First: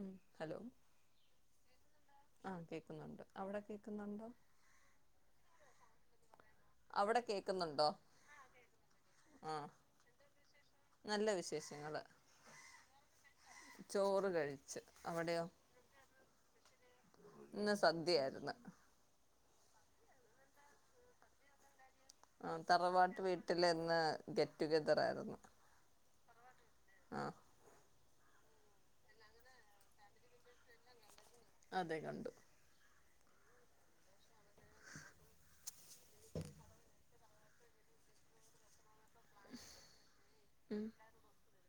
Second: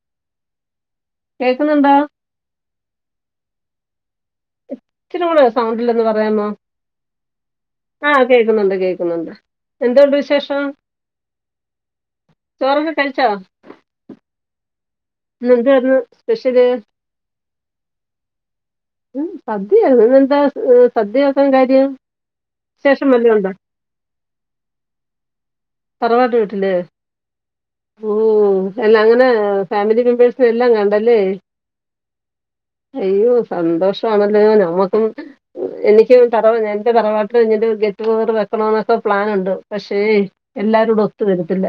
ഉം ഹലോ കേക്കുന്നുണ്ടോ ആഹ് കേക്കുന്നുണ്ട് അവിടെ കേക്കു ക്കുന്നുണ്ടോ ഇച്ചിരൂടെ സൗണ്ടിലൊന്ന് പറയാമോ അവിടെ കേക്കുന്നുണ്ടോ ആഹ് കേക്കുന്നുണ്ട് കേക്കുന്നുണ്ട് ആ എന്തോണ്ട് വിശേഷം നല്ല വിശേഷങ്ങള് ചോറൊക്കെ കഴിച്ചോ ച്ചു. ഇന്ന് എന്തായിരുന്നു സ്പെഷ്യല് ഇന്ന് സദ്യയായിരുന്നു സദ്യയോ ഇന്ന് എന്താ സദ്യയാക്കാൻ കാര്യം ആ വിശേഷം തറവാട്ട് വല്ലതും ഉണ്ടോ വീട്ടിൽ ഇന്ന് ഗെറ്റുഗെദർ ആയിരുന്നു തറവാട്ടുവീട് ഇത് ആ ഓ.. എല്ലാ അങ്ങനെ ഫാമിലി മെമ്പേഴ്സിനെയെല്ലാം കണ്ടല്ലേ അതെ കണ്ടു അയ്യോ സന്തോഷവാണല്ലോ ഞമ്മുക്കും എനിക്കും തറ എന്റെ തറവാട്ടിലും ഇങ്ങനൊരു ഗെറ്റുഗതർ വെക്കണോന്ന് ഇപ്പൊ പ്ലാനുണ്ട് പക്ഷേ ഉം, എല്ലാരൂടെ ഒത്തു വരും ഇല്ല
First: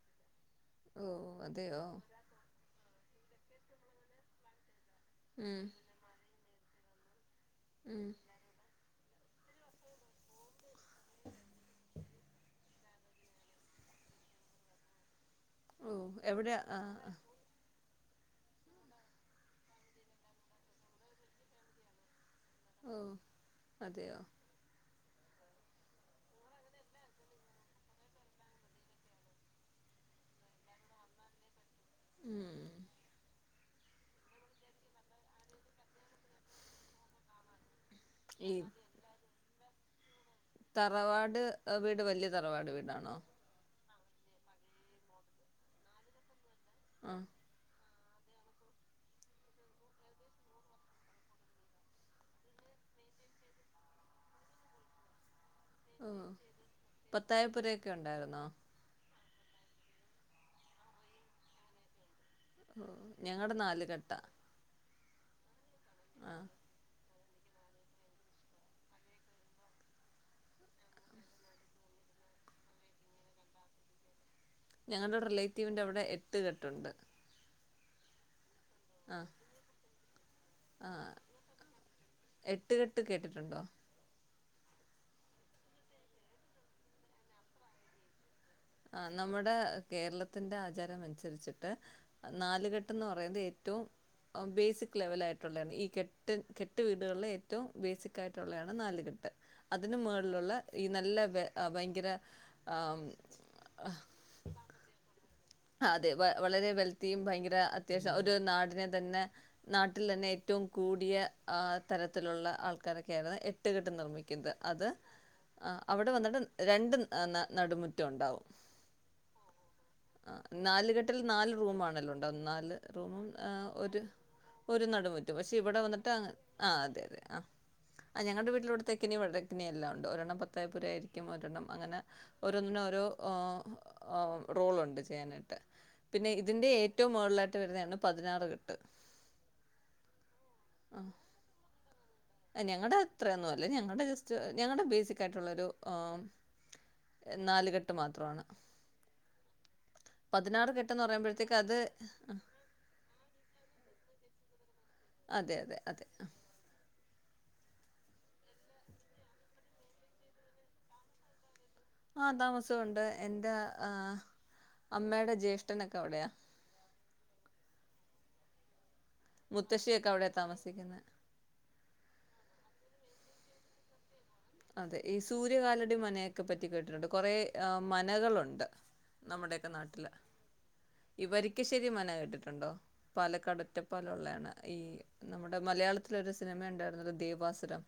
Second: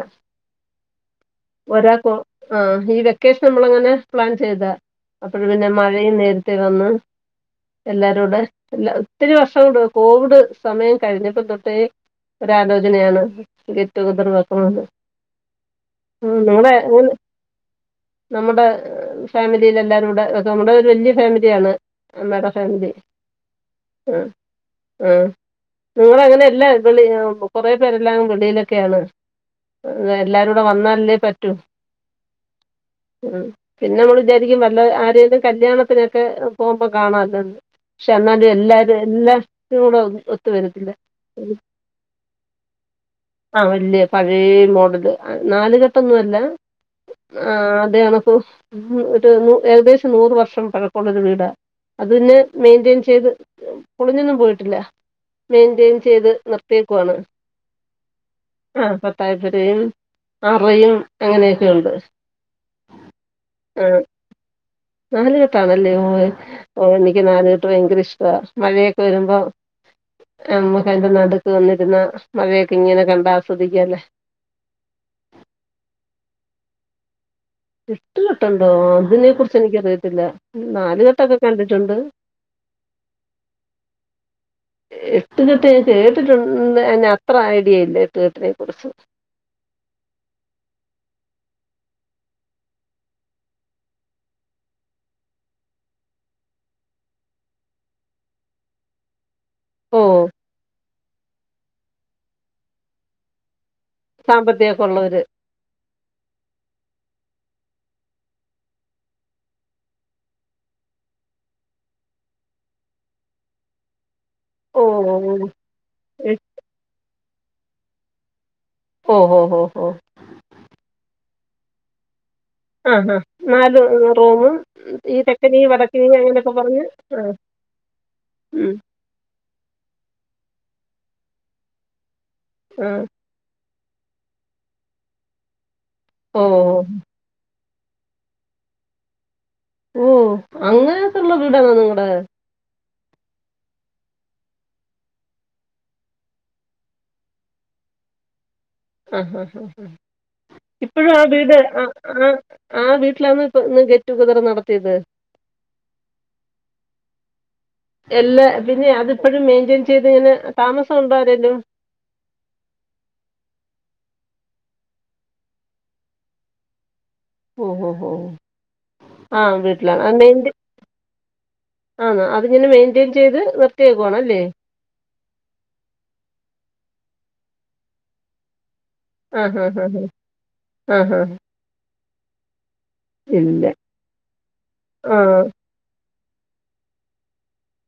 ഓ അതെയോ ഒരാക്ക് ഏഹ് ഈ വെക്കേഷന് നമ്മളങ്ങനെ പ്ലാൻ ചെയ്താ അപ്പഴ് ഉം, പിന്നെ മഴയുംനേര- ത്തേവന്ന് ഉം, എല്ലാരൂടെ എല്ലാ ഒത്തിരി വർഷൊണ്ട് കോവിഡ് സമയം കഴിഞ്ഞപ്പതൊട്ടേ ഒരാലോചനയാണ് ഗെറ്റുഗതറ് വക്കണോന്ന് ഓ ഉം എവിടെയാ നിങ്ങടെ ആ ആ, എങ്ങനെ നമ്മടെ ഫാമിലിലെല്ലാരൂടെ വെക്കാവേണ്ടി ഒരു വല്യ ഫാമിലിയാണ് അമ്മേടെ ഫാമിലി ഓ അതെയോ ആ ആ നിങ്ങളങ്ങനെ എല്ലാ വിളി അ കൊറെ പേരെല്ലാം എടു വെളിയിലൊക്കെയാണ് എല്ലാരൂടെ വന്നാലല്ലേ പറ്റൂ ഉം. ഉം പിന്നെ മ്മൾ വിചാരിക്കും വല്ല ആരേലും കല്യാണത്തിനൊക്കെ പോവുമ്പൊ കാണല്ലോന്ന് ക്ഷ ഈ അന്നാലുഎല്ലാരും എല്ലാ ചൂടൊത്ത്- തറവാട് വീട് വല്യതറവാട് വീടാണോ ആഹ് വല്യ പഴേ മോഡല് നാല്കെട്ടൊന്നുവല്ല ആ ആഹ് തേകണക്കു ഒരു നൂ ഏകദേശം നൂറ് വർഷം പഴക്കൊള്ളൊരു വീടാ അതിനെ മെയിന്റെയിൻ ചെയ്ത് പൊളിഞ്ഞൊന്നും പോയിട്ടില്ല മെയിന്റെയിൻ ചെയ്ത് നിർത്തിയേക്കുവാണ് ക്കെ ഒണ്ടാരുന്നോ പത്താപ്പുരയും അറയും അങ്ങനെയൊക്കെഒണ്ട് ഓ ഞങ്ങടെ നാല്കെട്ട നാല്കെ- ട്ടാണല്ലേ ഓ നിക്ക്- ക്ക് നാല്കെട്ട് ഭയങ്കരിഷ്ടവ മഴയൊക്കെ വരുമ്പൊ അമ്മക്കതിന്റെ നടുക്ക് വന്നിരുന്ന മഴയൊക്കെ ഇങ്ങനെ കണ്ടാസ്വദിക്കാല്ലെ ഞങ്ങളുടെ റിലേറ്റീവിന്റെ അവിടെ എട്ട് കെട്ടുണ്ട് എട്ട്കെട്ട്- ട്ടൊണ്ടോ ആഹ് അതിനെ കുറിച്ച് എനിക്കറിയ- ത്തില്ല ആഹ് നാല്കെട്ടൊക്കെ കണ്ടിട്ടുണ്ട് എട്ട് കെട്ട് കേട്ടിട്ടുണ്ടോ എട്ട്കെട്ട് ഞാൻ കേട്ടിട്ടൊണ് അയി അത്ര ഐഡിയില്ല എട്ട്കെട്ടിനെ- ആ നമ്മുടെ കേരളത്തിന്റെ ആചാരം അനുസരിച്ച്- ട്ട് നാലുകെട്ടെന്ന്പറയുന്ന ഏറ്റവും ബേസിക് ലെവലായിട്ടുള്ളാണ് ഈ കെട്ട് കെട്ട് വീടുകളിലെ ഏറ്റവും ബേസികായിട്ടുള്ളാണ് നാലുകെട്ട് അതിനും ഓ മേളിളൊള്ള ഈ നല്ല ഭയങ്കര ആവും സാമ്പത്തികോക്കെ ഒള്ളവര് അതെ വളരെ വെൽത്തിയും ഭയങ്കര അത്യാവശ്യം ഒരു നാടിനെ തന്നെ നാട്ടിൽ തന്നെ ഏറ്റവും കൂടിയ ആ തരത്തിലുള്ള ആൾക്കാരൊക്കെ ആയിരുന്നു എട്ട്കെട്ട് നിർമ്മിക്കുന്നത് ഇത് ഓ അത് അവിടെ ഓ വന്നിട്ട് രണ്ട് ആ ന നടുമുറ്റം ഒണ്ടാവും ഓ ഹോ ഹോ ഹോ ആ നാലുകെട്ടിൽ നാല് റൂമാണല്ലോ [unintelligible] ന്നാല് ആ ഹാ റൂമും നാല് ഒരു റൂമും ഒരു ഈ നടുമുറ്റം പക്ഷെ തെക്കനെയും ഇവിടെ വന്നിട്ട് വടക്കിനെയും അങ്ങനെയൊക്കെ ആ പറഞ്ഞ് അതെ അതെ ആ ആ ഞങ്ങളുടെ വീട്ടില് ഉം ഇവിടെ തേക്കിനി [unintelligible] [unintelligible] യെല്ലാം ഉണ്ട് ഒരെണ്ണം പത്തായപ്പുര ആയിരിക്കും ഒരെണ്ണം അങ്ങന ഓരോന്നിനും ഓരോ ആ ആ റോളുണ്ട് [unintelligible] [unintelligible] നിട്ട് പിന്നെ ഓ ഇതിന്റെ ഏറ്റവും മുകളി ലാ [unintelligible] വരുന്നതാണ് പതിനാറ് കെട്ട് ഓ അങ്ങനത്തൊള്ള വീടണോ നിങ്ങട ഞങ്ങടെ അത്രയൊന്നും അല്ല ഞങ്ങളുടെ ജസ്റ്റ് ഞങ്ങളുടെ ബേസിക് ആയിട്ടുള്ളൊരു ആ നാലുകെട്ട് മാത്രമാണ് ആങ്ഹ് ആങ്ഹ് ആ പതിനാറ് കെട്ടെന്ന് ഇപ്പഴും ആ വീട് പറയുമ്പോഴത്തേക്ക് അത് ആ ആ ആ വീട്ടിലാണ് [unintelligible] റ്റുഗദർ നട അതെ അതെ അതെ ആ എല്ല പിന്നെ അതിപ്പഴും മെയിന്റെയിൻ ചെയ്ത് [unintelligible] താമസം ഒ ണ്ടോ ആരേലും. ആ താമസം ഒണ്ട് എന്റെ ആ അമ്മേടെ ജ്യേഷ്ഠനൊക്കെ അവിടെയാ ഹോ ഹോ ഹോ മുത്തശ്ശിയൊക്കെ അവിടെ താമസിക്കുന്നെ. ആണോ അതിങ്ങനെ മെയിന്റെ യിൻ ചെയ്ത് നിറുത്തിയേക്കുവാണ് അല്ലേ അതെ ഈ സൂര്യകാലടി മനയൊക്കെ പറ്റി റ്റി കേട്ടിട്ടുണ്ട് കുറെ മനകളുണ്ട്. ആ ഹാ നമ്മുടെയൊക്കെ ഹാ ഹാ നാട്ടില് ആ ഹാ ഈ വരിക്കശ്ശേരി മന [unintelligible] ണ്ടിട്ടുണ്ടോ പാലക്കാട് ഇല്ല ഒറ്റപ്പാലം ഒള്ളയാണ് ഈ ആ നമ്മുടെ മലയാളത്തി ത്തിലൊരു സിനിമ എ ണ്ടാരുന്നല്ലോ ദേവാസുരം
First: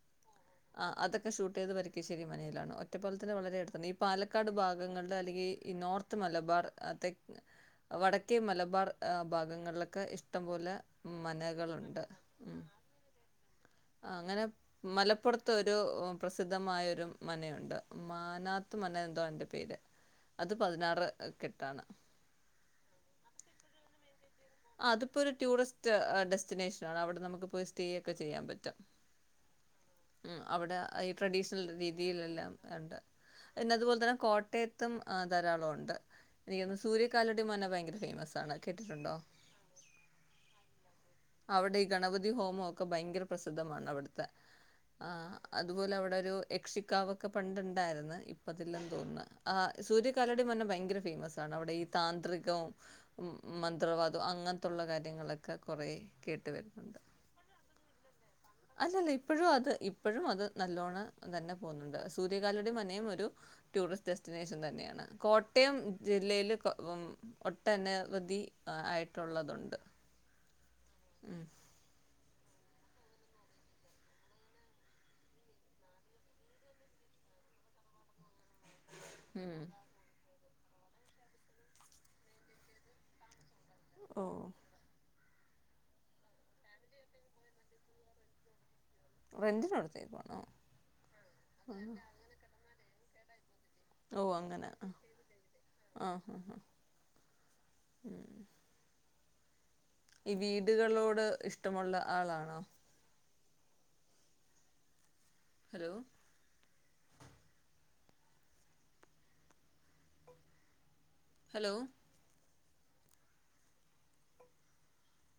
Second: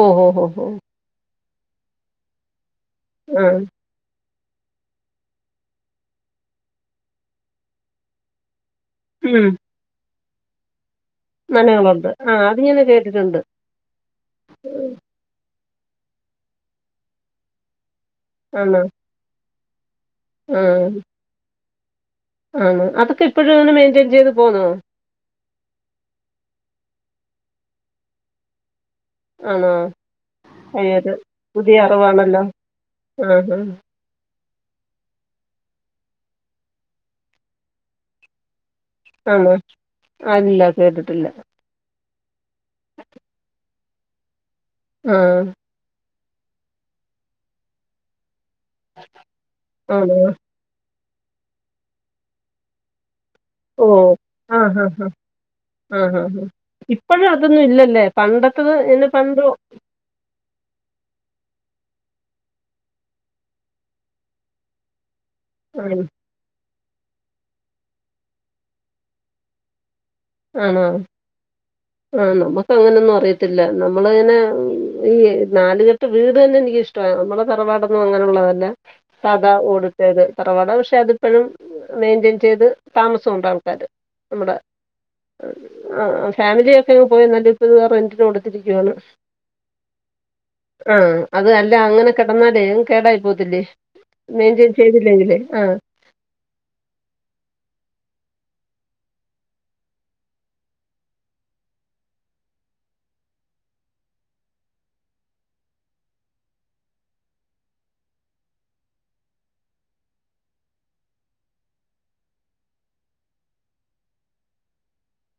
ഓ ഹോ ഹോ ഹോ ആഹ് അത് ത് ഷൂട്ട്‌ ചെയ്തത് വരിക്കശ്ശേരി മനയിലാണ് [unintelligible] ഒറ്റപ്പാലത്തിനു ആ വളരെ അടുത്താണ് ഈ പാല [unintelligible] ക്കാട് ഭാഗങ്ങളിൽ അല്ലെങ്കിൽ ഈ ഈ നോർത്ത് മലബാർ തെ വടക്കേ മലബാർ ഭാഗങ്ങളിലൊക്കെ ഇഷ് ഇഷ്ട്ടം പോലെ നനകളുണ്ട് ആ് അത്ങ്ങനെ കേട്ടിട്ടുണ്ട് അങ്ങനെ മലപ്പുറത്ത് ഒരു പ്രസിദ്ധമായൊരു മനയുണ്ട് ആണോ മാനാത്ത് മന എന്തോണ്ട്. പെയ്ത അത് പതിനാറ് കെട്ടാണ് ആ അതൊക്കെഇപ്പോഴും മെയിന്റയിൻ ചെയ്ത് പോന്നോ ആ അതിപ്പോ ഒരു ടൂറിസ്റ്റ് ഡെസ്റ്റിനേഷൻ അവിടെ നമുക്ക് പോയി സ്റ്റേയ ഒക്കെ ചെയ്യാൻ പറ്റാം ആണോ ഉ അവിടെ അയ്യോ ഈ ഇത് ട്രഡീഷണൽ പുതിയ അറിവാണല്ലോ രീതിയിലെല്ലാം ഉണ്ട് ആ ഹാ പിന്നെ അതുപോലെ തന്നെ കോ കോട്ടയത്തും ധാരാളം ഉണ്ട് എനിക്ക് സൂര്യകാലടി മന ഭയങ്കര ഫേമസ് ആണ് കേട്ടിട്ടുണ്ടോ ആണോ അല്ല കേട്ടിട്ടില്ല ഗണപതിഹോമം ഒക്കെ ഭയങ്കര പ്രസിദ്ധമാണ് അവിടുത്തെ ആ ആഹ് അതുപോലെ അവിടെ യക്ഷിക്കാവൊക്കെ പണ്ടുണ്ടായിരുന്നു ഇപ്പതില്ലാന്ന് തോന്നുന്നു ആ ആണോ സൂര്യകാലടി മന ഭയങ്കര ഫേമസ് ആണ് അവിടെ ഈ താന്ത്രികവും ഓ മന്ത്രവാദം അങ്ങനത്തുള്ള കാര്യങ്ങളൊക്കെ കുറ ആ ഇപ്പഴും അതൊന്നും ഇല്ലല്ലേ പണ്ട അല്ലല്ല ഇപ്പോഴും അത് ഇപ്പോഴും അത് നല്ലോണം തന്നെ പോകുന്നുണ്ട് സൂര്യകാലടി മനയും ഒരു ടൂറിസ്റ്റ് ഡെസ്റ്റിനേഷൻ തന്നെയാണ് കോട്ടയം ആണ് ജില്ലയില് ഒട്ടനവധി ആയിട്ടുള്ളതുണ്ട് ആണോ ഉം. ആനോ അങ്ങനൊന്നും അറിയത്തില്ല നമ്മള ഇങ്ങനെ ഈ നാല് കെട്ട് വീട് തന്നെ എനിക്ക് ഇഷ്ട നമ്മളെ തറവാടൊന്നും അങ്ങനുള്ളതല്ല പിന്ന സാധാ ഉം. ഓടിട്ട തറവാട പക്ഷെ അതിപ്പോഴും മെയിന്റെയിൻ ചെയ്ത് താമസം ഉണ്ടാവും ഓഹ്. നമ്മുടെ ആ ഫാമിലിയൊക്കങ്ങ് പോയി എന്നാല് ഇപ്പ ഇ റെന്റിന് കൊടുത്തിരിക്കുവാണ് റെന്റിനടുത്തേക്കാണോ? ആ അത് അല്ല അങ്ങനെ കിടന്നാലേ കേടായി പോത്തില്ലേ ഓ അങ്ങനെ ആഹ ഹ ഉ ഈ വീടുകളോട് ഇഷ്ടമുള്ള ആളാണോ hello hello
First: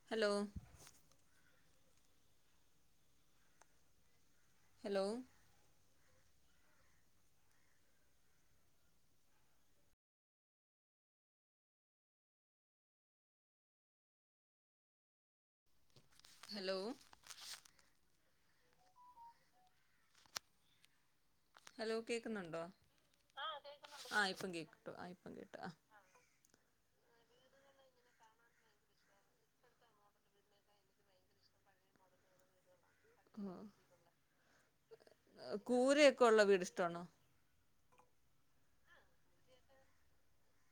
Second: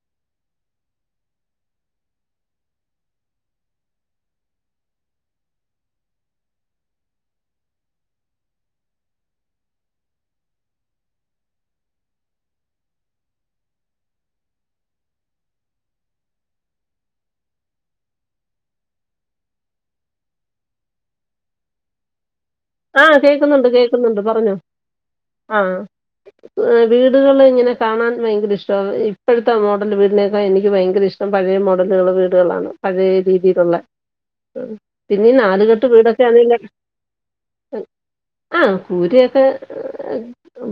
hello hello hello hello കേ ആ കേൾക്കുന്നുണ്ട് കേക്കുന്നുണ്ട് ആഹ് ഇപ്പം പറഞ്ഞോ കേട്ടു. ആഹ് ഇപ്പം കേട്ടു. ആ ആഹ്. വീടുകള് ഇങ്ങനെ കാണാൻ ഭയങ്കര ഇഷ്ടമാണ് ഇപ്പോഴത്തെ മോഡല് വീടിനേക്കാളി എനിക്ക് ഭയങ്കര ഇഷ്ടം പഴയ മോഡലുകൾ വീടുകളാണ് പഴയ ഓഹ്. രീതിയിലുള്ള പിന്നീ നാലുകെട്ട് വീടൊക്കെ കൂരയൊക്കെ ഉള്ള വീട് ആണെക്കില് ഇഷ്ടാണോ? ആ കൂരയൊക്കെ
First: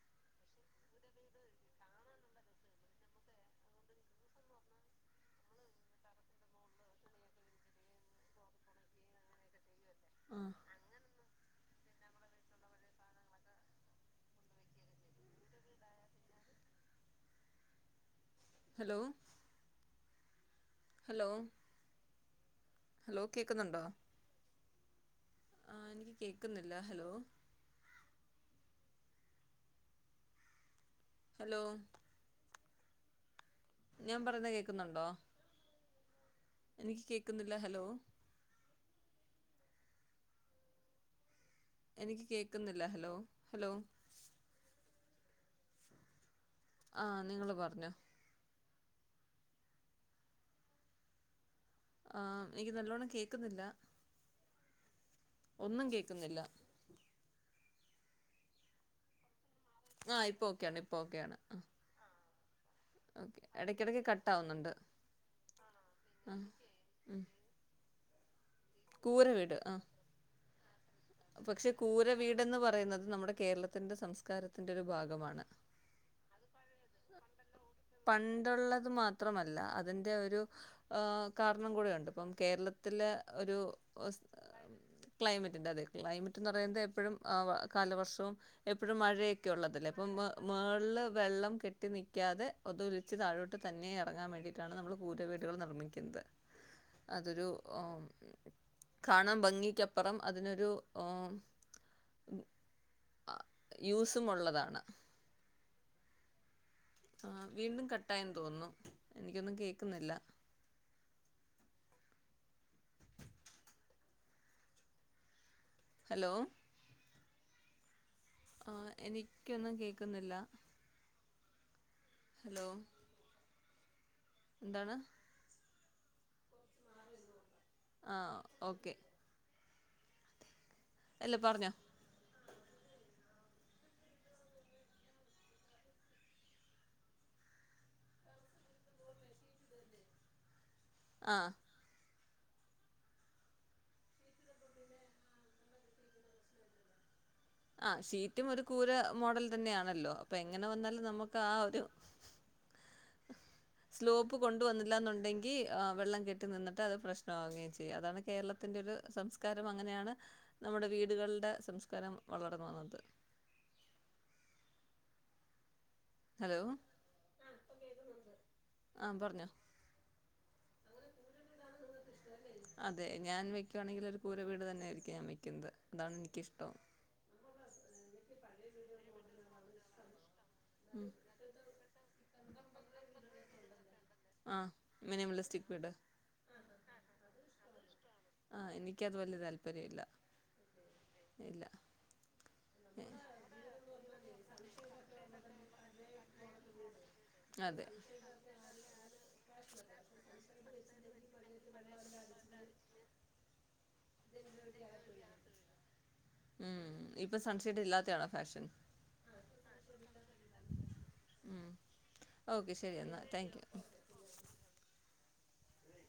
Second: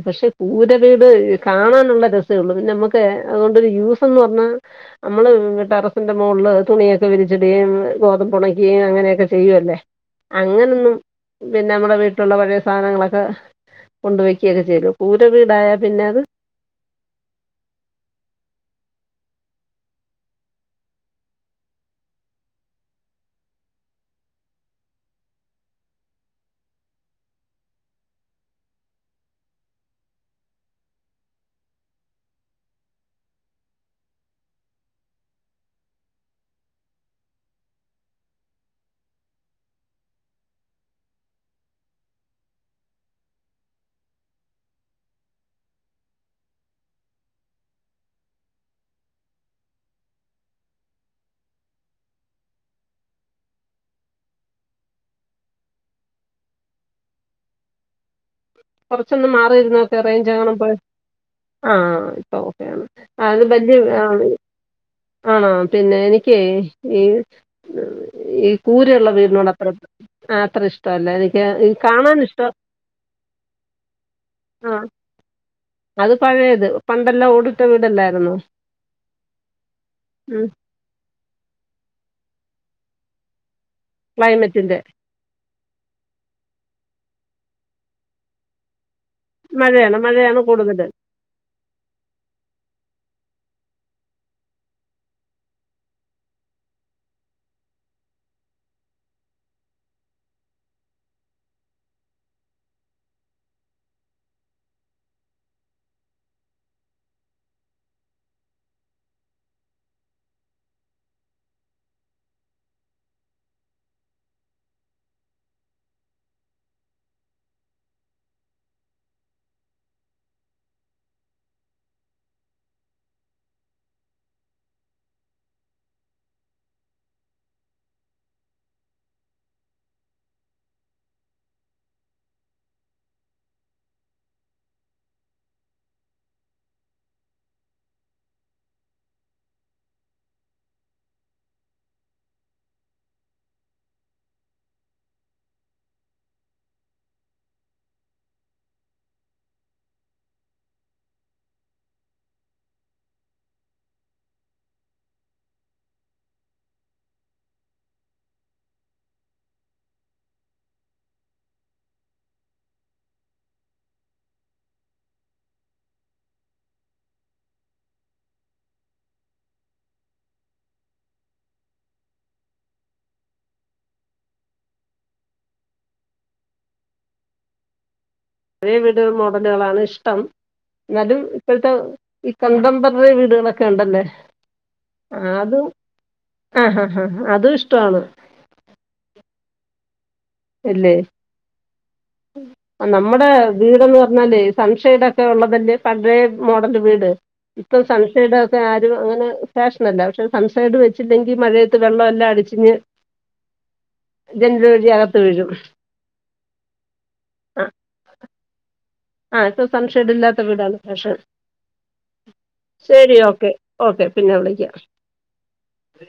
പക്ഷെ കൂര വീട് കാണാനുള്ള രസവേള്ളു പിന്നെ നമ്മുക്ക് അതുകൊണ്ടൊരു യൂസ്ന്ന് പറഞ്ഞാൽ നമ്മള് ടെറസിന്റെ മോളില് തുണിയൊക്കെ വിരിച്ചിടുകയും ഗോതമ്പ് ണയ്ക്കുകയും അങ്ങനെയൊക്കെ ചെയ്യുവല്ലേ ആ അങ്ങനൊന്നും പിന്നെ നമ്മുടെ വീട്ടിലുള്ള പഴയ സാധനങ്ങളൊക്കെ കൊണ്ട് വെക്കുകൊക്കെ ചെയ്ല്ലു കൂര വീടായ പിന്നെ അത് ഹലോ ഹലോ ഹലോ കേക്കുന്നുണ്ടോ ആ എനിക്ക് കേക്കുന്നില്ല ഹലോ ഹലോ ഞാൻ പറയുന്ന കേക്കുന്നുണ്ടോ എനിക്ക് കേക്കുന്നില്ല ഹലോ എനിക്ക് കേക്കുന്നില്ല ഹലോ ഹലോ ആ നിങ്ങള് പറഞ്ഞോ ആ എനിക്ക് നല്ലോണ്ണം കേക്കുന്നില്ല ഒന്നും കേക്കുന്നില്ല കൊറച്ചൊന്ന് മാറിയി ക്കെ ആ റേഞ്ച് ഇപ്പോൾ എങ്ങാണം പോയോ ഓക്കെയാണ് ഇപ്പോൾ ഓക്കെയാണ് ആ ഓ ഓക്കെ അത് വലിയ ഇടയ്ക്കിടയ്ക്ക് ആ കട്ടാവുന്നുണ്ട് ആണോ പിന്നെ ആ എനിക്കേ ഈ ഉം. [inaudible] കൂരയുള്ള കൂര വീടിനോട് വീട് അത്ര ആ ആ- ഇഷ് [unintelligible] ഇഷ്ടല്ല എനിക്ക് കാണൻ ഇഷ്ടവാ അത് നമ്മുടെ കേരളത്തിന്റെ സംസ്കാരത്തിന്റെ ഒരു ഭാഗമാണ് അത് പഴയത് പണ്ടെല്ലാം ഓട് പണ്ടുള്ളത് മാത്രമല്ല അതിന്റെ ഒരു ഉം ഏഹ് കാരണം കൂടെയുണ്ട് ഇപ്പം കേരളത്തിലെ ഒരു ക്ലൈമറ്റിൻ്റെ [unintelligible] ക്ലൈമറ്റ്ന്റെ അതെ ക്ലൈമറ്റ്ന്ന് പറയുന്നത് എപ് എപ്പോഴും ആവ കാലവർഷവും എപ് ഇപ്പോഴും മഴയൊക്കെ ഉള്ളതല്ലേ മഴയാണ് ഇപ്പം മെ മഴയാണ് കൂടുതൽ മേൾല് വെള്ളം കെട്ടി നിക്കാതെ അതൊലിച്ച് താഴോട്ട് തന്നെ ഇറങ്ങാൻ വേണ്ടിയിട്ടാണ് നമ്മള് കൂരവീടുകള് നിർമ്മിക്കുന്നത് അതൊരു ഏഹ് കാണാൻ ഭംഗിക്കപ്പുറം അതിനൊരു ഏഹ് യൂസും ഉള്ളതാണ്. ആഹ് വീണ്ടും കട്ടായെന്ന് തോന്നുന്നു എനിക്കൊന്നും കേക്കുന്നില്ല ഹലോ ആഹ് എനിക്കൊന്നും കേക്കുന്നില്ല ഹലോ എന്താണ് ആഹ് ഓക്കെ അല്ല പറഞ്ഞോ ആഹ് ആഹ് ഷീറ്റും ഒരു കൂര മോഡൽ തന്നെയാണല്ലോ അപ്പൊ എങ്ങനെ വന്നാലും നമുക്ക് ആ ഒരു സ്ലോപ്പ് കൊണ്ടുവന്നില്ല എന്നുണ്ടെങ്കി ഏഹ് വെള്ളം കെട്ടി നിന്നിട്ട് അത് പ്രശ്നമാവുകയും ചെയ്യും അതാണ് കേരളത്തിന്റെ ഒരു സംസ്കാരം അങ്ങനെയാണ് നമ്മുടെ വീടുകൾടെ സംസ്കാരം വളർന്ന് വന്നത് ഹലോ ആഹ് പറഞ്ഞോ അതെ ഞാൻ വെക്കുവാണെങ്കിലൊരു കൂര വീട് തന്നെയായിരിക്കും ഞാൻ വെക്കുന്നത് അതാണ് എനിക്കിഷ്ടോം. പഴേ വീട് മോഡലുകളാണ് ഇഷ്ടം ഉം. [unintelligible] ഇപ്പൊഴ്ത്തെ ഇപ് കണ്ടമ്പററി വീടുകളൊക്കെ ഉണ്ടല്ലേ ആഹ് ആ അതും മിനിമലിസ്റ്റിക് വീട്. ഹാ ആ അതും ഇഷ്ടവാണ് ആ എനിക്ക് അത് വല്ല്യ താല്പര്യം ഇല്ല എല്ലേ ഇല്ല നമ്മുടെ വീടെന്ന് പറഞ്ഞാലേ സൺസൈഡ് ഒക്കെ ഒള്ളതല്ലേ പഴയ മോഡല് വീട് ഇപ്പം അതെ സൺസൈഡ് ഒക്കെ ആരും അങ്ങനെ ഫാഷനല്ല പക്ഷെ സൺസൈഡ് വെച്ചില്ലെങ്കി മഴയത്ത് വെള്ളം എല്ലാം അടിച്ച്ഞ്ഞ് [unintelligible] ഉം ഇപ്പൊ ആ സൺസൈഡ് ഇല്ലാത്തെ ആണോ ഫാഷൻ ആ ഇപ്പ സൺ ഷെയ്ഡ് ഇല്ലാത്ത വീടാണ് ഫാഷൻ ഉം ഓക്കെ ശരി എന്നാൽ ഓക്കെ താങ്ക് യു ഓക്കെ പിന്നെ വിളിക്കാം ഉ